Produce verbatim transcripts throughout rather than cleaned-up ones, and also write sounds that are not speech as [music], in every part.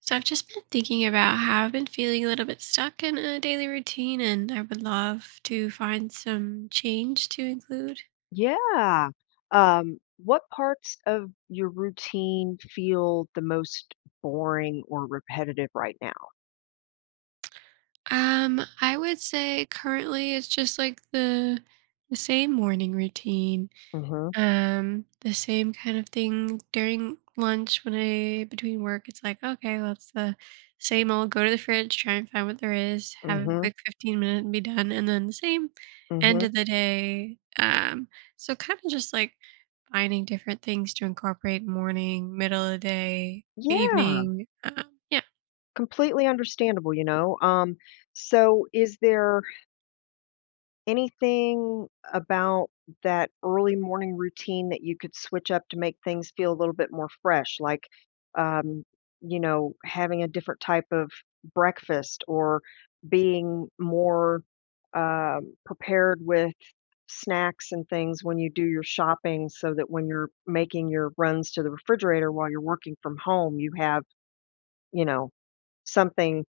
So I've just been thinking about how I've been feeling a little bit stuck in a daily routine, and I would love to find some change to include. Yeah. Um, what parts of your routine feel the most boring or repetitive right now? Um, I would say currently it's just like the the same morning routine. Mm. Um, the same kind of thing during lunch when I between work, it's like, okay, well, it's the same old go to the fridge, try and find what there is, Mhm. have a Mhm. quick fifteen minute and be done. And then the same end Mhm. of the day. Um, so kind of just like finding different things to incorporate morning, middle of the day, Yeah, evening. Um, yeah. completely understandable, you know. Um, so is there anything about that early morning routine that you could switch up to make things feel a little bit more fresh, like, um, you know, having a different type of breakfast or being more, um, prepared with snacks and things when you do your shopping so that when you're making your runs to the refrigerator while you're working from home, you have, you know, something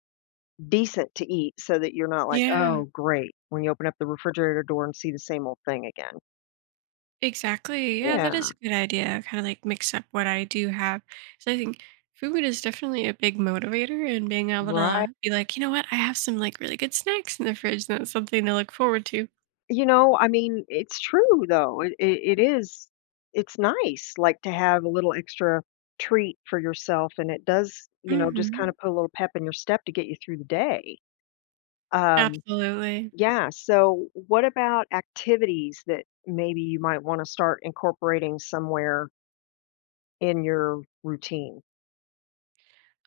decent to eat so that you're not like, Yeah. "Oh, great," when you open up the refrigerator door and see the same old thing again. Exactly. Yeah, that Yeah, is a good idea. Kind of like mix up what I do have. So I think food is definitely a big motivator and being able right. to be like, you know what, I have some like really good snacks in the fridge. and That's something to look forward to. You know, I mean, it's true though, it it it is it's nice, like, to have a little extra treat for yourself, and it does, you know, just kinda Hmm. put a little pep in your step to get you through the day. Um, Absolutely. yeah, so what about activities that maybe you might wanna start incorporating somewhere in your routine?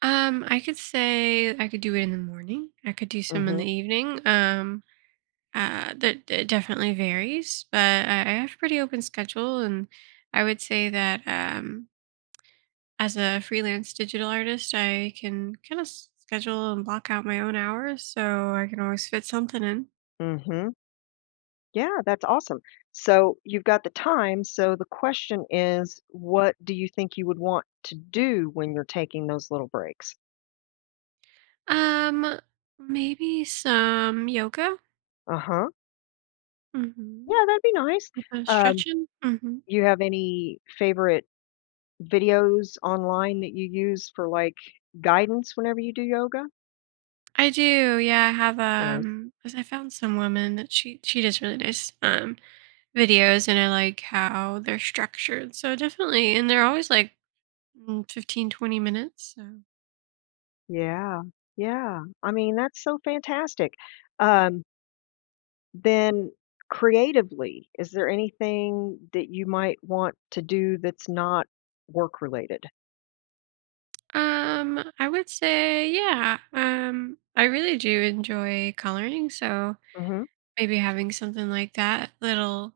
Um, I could say I could do it in the morning. I could do some in Mm. the evening. Um, uh, that it definitely varies, but I I have a pretty open schedule, and I would say that um, as a freelance digital artist, I can kind of schedule and block out my own hours so I can always fit something in. Mhm, mm mhm. Yeah, that's awesome. So you've got the time. So the question is, what do you think you would want to do when you're taking those little breaks? Um, Maybe some yoga. Uh huh. Mm-hmm. Yeah, that'd be nice. Uh, Um, Stretching. Hmm. you have any favorite videos online that you use for like guidance whenever you do yoga? I do. Yeah, I have. Nice. Um, 'cause I found some woman that she she does really nice um videos, and I like how they're structured. So definitely, and they're always like mm, fifteen, twenty minutes. So. Yeah. Yeah. I mean, that's so fantastic. Um, then creatively, is there anything that you might want to do that's not work related? Um, I would say, yeah. Um, I really do enjoy coloring, so Mhm. maybe having something like that, little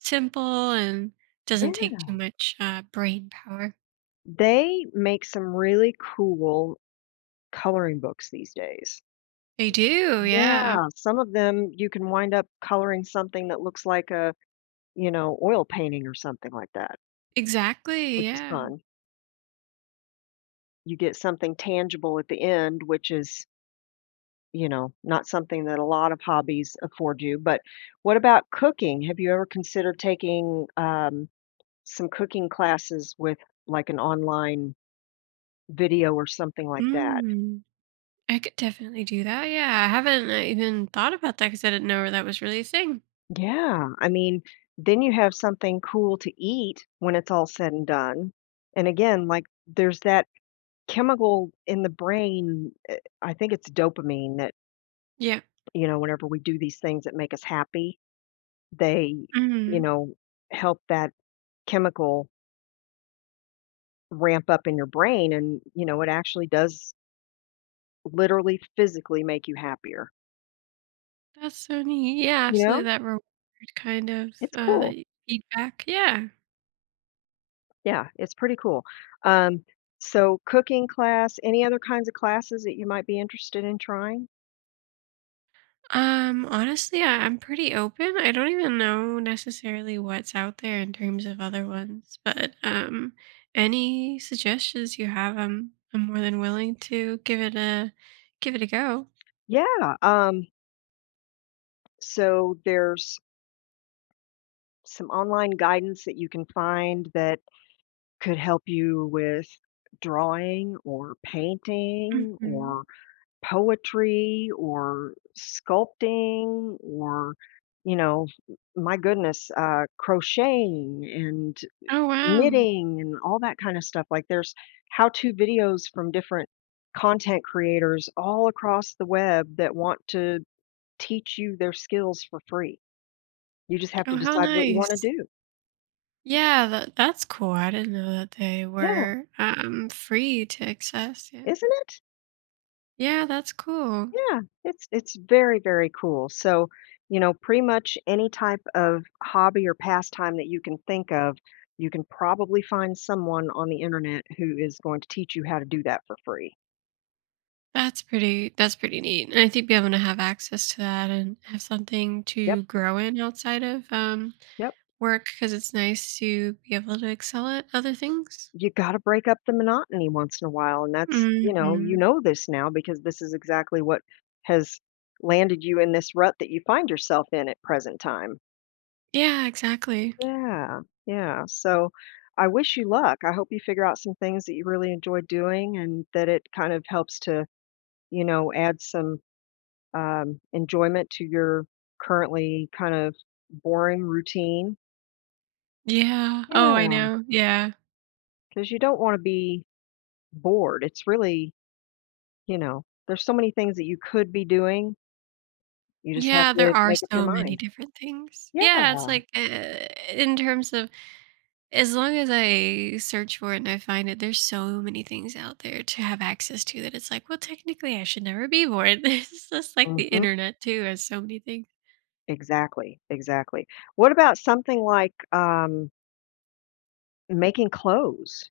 simple and Yeah. doesn't take too much uh, brain power. They make some really cool coloring books these days. They do, yeah. Yeah, some of them you can wind up coloring something that looks like a, you know, oil painting or something like that, Exactly, which is yeah. fun. You get something tangible at the end, which is, you know, not something that a lot of hobbies afford you. But what about cooking? Have you ever considered taking um, some cooking classes with like an online video or something like that? Mm, I could definitely do that. Yeah, I haven't uh, even thought about that because I didn't know that was really a thing. Yeah, I mean, then you have something cool to eat when it's all said and done, and again, like, there's that chemical in the brain, eh, I think it's dopamine that, Yeah. you know, whenever we do these things that make us happy, they, you Mm, know, help that chemical ramp up in your brain and, you know, it actually does literally physically make you happier, that's so neat. Yeah, you absolutely. know? That reward kind of It's uh, cool. that feedback. Yeah. Yeah, it's pretty cool. Um, so cooking class, any other kinds of classes that you might be interested in trying? Um, honestly, I, I'm pretty open. I don't even know necessarily what's out there in terms of other ones, but um, any suggestions you have, I'm I'm more than willing to give it a give it a go. Yeah, um, so there's some online guidance that you can find that could help you with drawing or painting or Hmm. poetry or sculpting or, you know, my goodness, uh, crocheting and Oh, wow! knitting and all that kind of stuff. Like there's how-to videos from different content creators all across the web that want to teach you their skills for free. You just have to Oh, how decide what you wanna nice! do. Yeah, that that's cool. I didn't know that they Yeah, were um free to access. Yeah, isn't it? yeah, that's cool. Yeah, it's it's very, very cool. So, you know, pretty much any type of hobby or pastime that you can think of, you can probably find someone on the internet who is going to teach you how to do that for free. That's pretty that's pretty neat. And I think being able to have access to that and have something Yep. to grow in outside of um, Yep. work, because it's nice to be able to excel at other things. You got to break up the monotony once in a while, and that's, you know, you Mhm. know this now because this is exactly what has landed you in this rut that you find yourself in at present time. Yeah, exactly. Yeah, yeah. So I wish you luck. I hope you figure out some things that you really enjoy doing and that it kind of helps to, you know, add some um, enjoyment to your currently kind of boring routine. Yeah. Oh, I Yeah, know. Yeah. because you don't want to be bored. It's really, you know, there's so many things that you could be doing. You just have Yeah, there to are make up your so many mind. different things. Yeah. Yeah, it's like, uh, in terms of, as long as I search for it and I find it, there's so many things out there to have access to that it's like, well, technically, I should never be born. [laughs] It's just like the Hmm. internet too has so many things. Exactly, exactly. What about something like um, making clothes?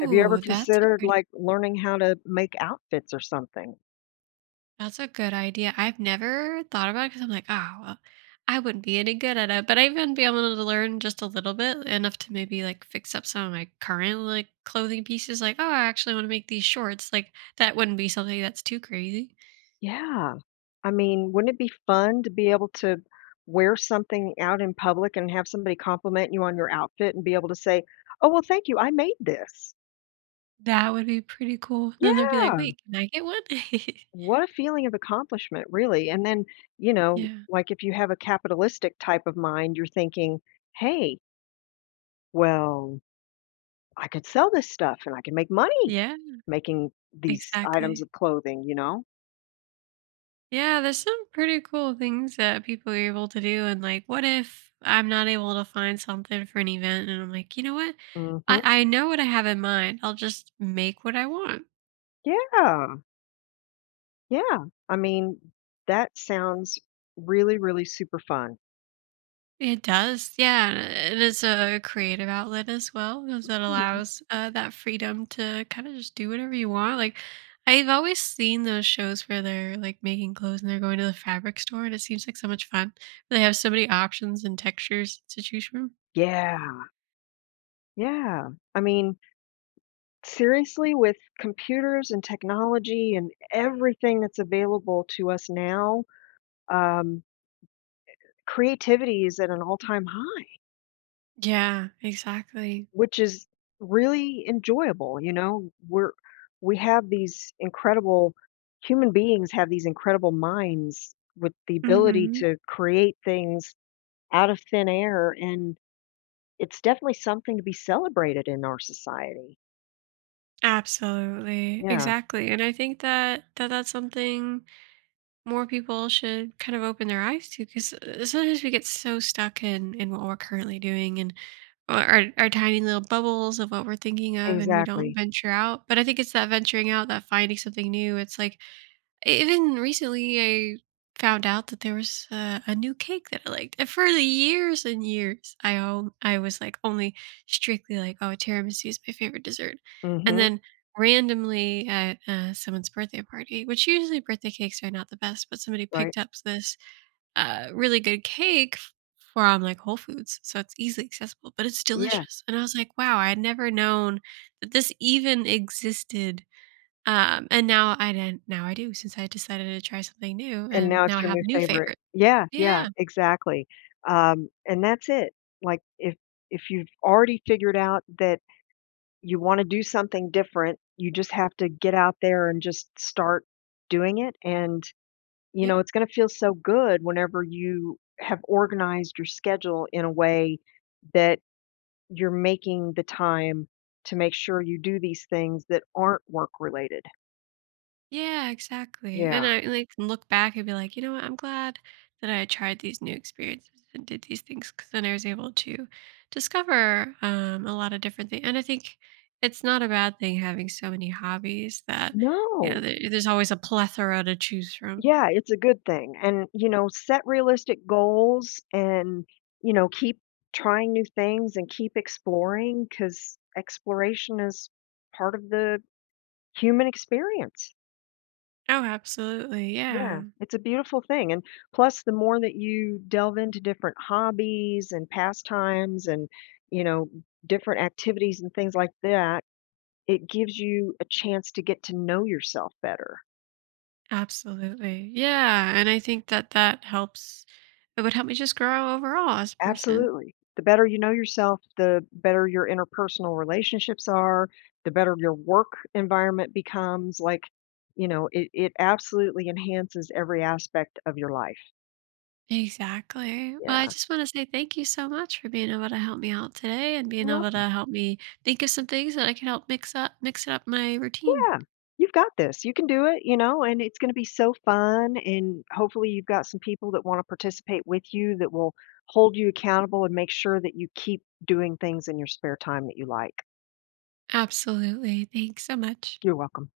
Have you ever that's a considered, pretty, like, learning how to make outfits or something? that's a good idea. I've never thought about it because I'm like, oh, well, I wouldn't be any good at it, but I even be able to learn just a little bit, enough to maybe like fix up some of my current like clothing pieces. Like, oh, I actually want to make these shorts. Like, that wouldn't be something that's too crazy. Yeah. I mean, wouldn't it be fun to be able to wear something out in public and have somebody compliment you on your outfit and be able to say, "Oh, well, thank you, I made this." That would be pretty cool. Then they'd be like, Yeah. "Wait, can I get one?" [laughs] What a feeling of accomplishment, really, and then, you know, Yeah. like, if you have a capitalistic type of mind, you're thinking, "Hey, well, I could sell this stuff and I can make money Yeah, making these items exactly. of clothing," you know? Yeah, there's some pretty cool things that people are able to do, and, like, what if I'm not able to find something for an event, and I'm like, "You know what? Mhm. I I know what I have in mind. I'll just make what I want." Yeah, yeah. I mean, that sounds really, really super fun. It does, yeah, and it is a creative outlet as well, because it Mhm. allows, uh, that freedom to kinda just do whatever you want. Like, I've always seen those shows where they're, like, making clothes and they're going to the fabric store, and it seems like so much fun. They have so many options and textures to choose from. Yeah, yeah. I mean, seriously, with computers and technology and everything that's available to us now, um, creativity is at an all-time high, Yeah, exactly. which is really enjoyable, you know? We're we have these incredible human beings have these incredible minds with the ability Mhm. to create things out of thin air, and it's definitely something to be celebrated in our society. Absolutely, Yeah, exactly, and I think that that that's something more people should kind of open their eyes to, because sometimes we get so stuck in in what we're currently doing, and our, our tiny little bubbles of what we're thinking of, and we don't exactly. venture out. But i think it's that venturing out, that finding something new, it's like, E-, Even recently, I found out that there was a, a new cake that I liked. And for the years and years, I on- I was like only strictly like, oh, tiramisu is my favorite dessert. And Mhm, then randomly at uh, someone's birthday party, which usually birthday cakes are not the best, but somebody right. picked up this uh, really good cake f- from like Whole Foods, so it's easily accessible, but it's Yeah, delicious. And I was like, wow, I had never known that this even existed, um, and now I didn't now I do, since I decided to try something new, and and now now it's I your have new a new favorite. favorite. Yeah, yeah, Yeah. exactly. Um, and that's it. Like, if if you've already figured out that you wanna do something different, you just have to get out there and just start doing it, and, you Yep. know, it's gonna feel so good whenever you have organized your schedule in a way that you're making the time to make sure you do these things that aren't work related. Yeah, exactly. Yeah. And I, like, can look back and be like, "You know what? I'm glad that I tried these new experiences and did these things, because then I was able to discover um, a lot of different things." And I think it's not a bad thing having so many hobbies that, you know, No. there there's always a plethora to choose from. Yeah, it's a good thing. And, you know, set realistic goals and, you know, keep trying new things and keep exploring because exploration is part of the human experience. Oh, absolutely, Yeah, yeah. it's a beautiful thing. And plus, the more that you delve into different hobbies and pastimes and, you know, different activities and things like that, it gives you a chance to get to know yourself better. Absolutely. Yeah. And I think that that helps. It would help me just grow overall as a person. Absolutely. The better you know yourself, the better your interpersonal relationships are, the better your work environment becomes, like, you know, it it absolutely enhances every aspect of your life. Exactly. Well, I Yeah. just want to say thank you so much for being able to help me out today and being You're able welcome. to help me think of some things that I can help mix up, mix it up my routine. Yeah. You've got this. You can do it, you know, and it's gonna be so fun, and hopefully you've got some people that wanna participate with you that will hold you accountable and make sure that you keep doing things in your spare time that you like. Absolutely. Thanks so much. You're welcome.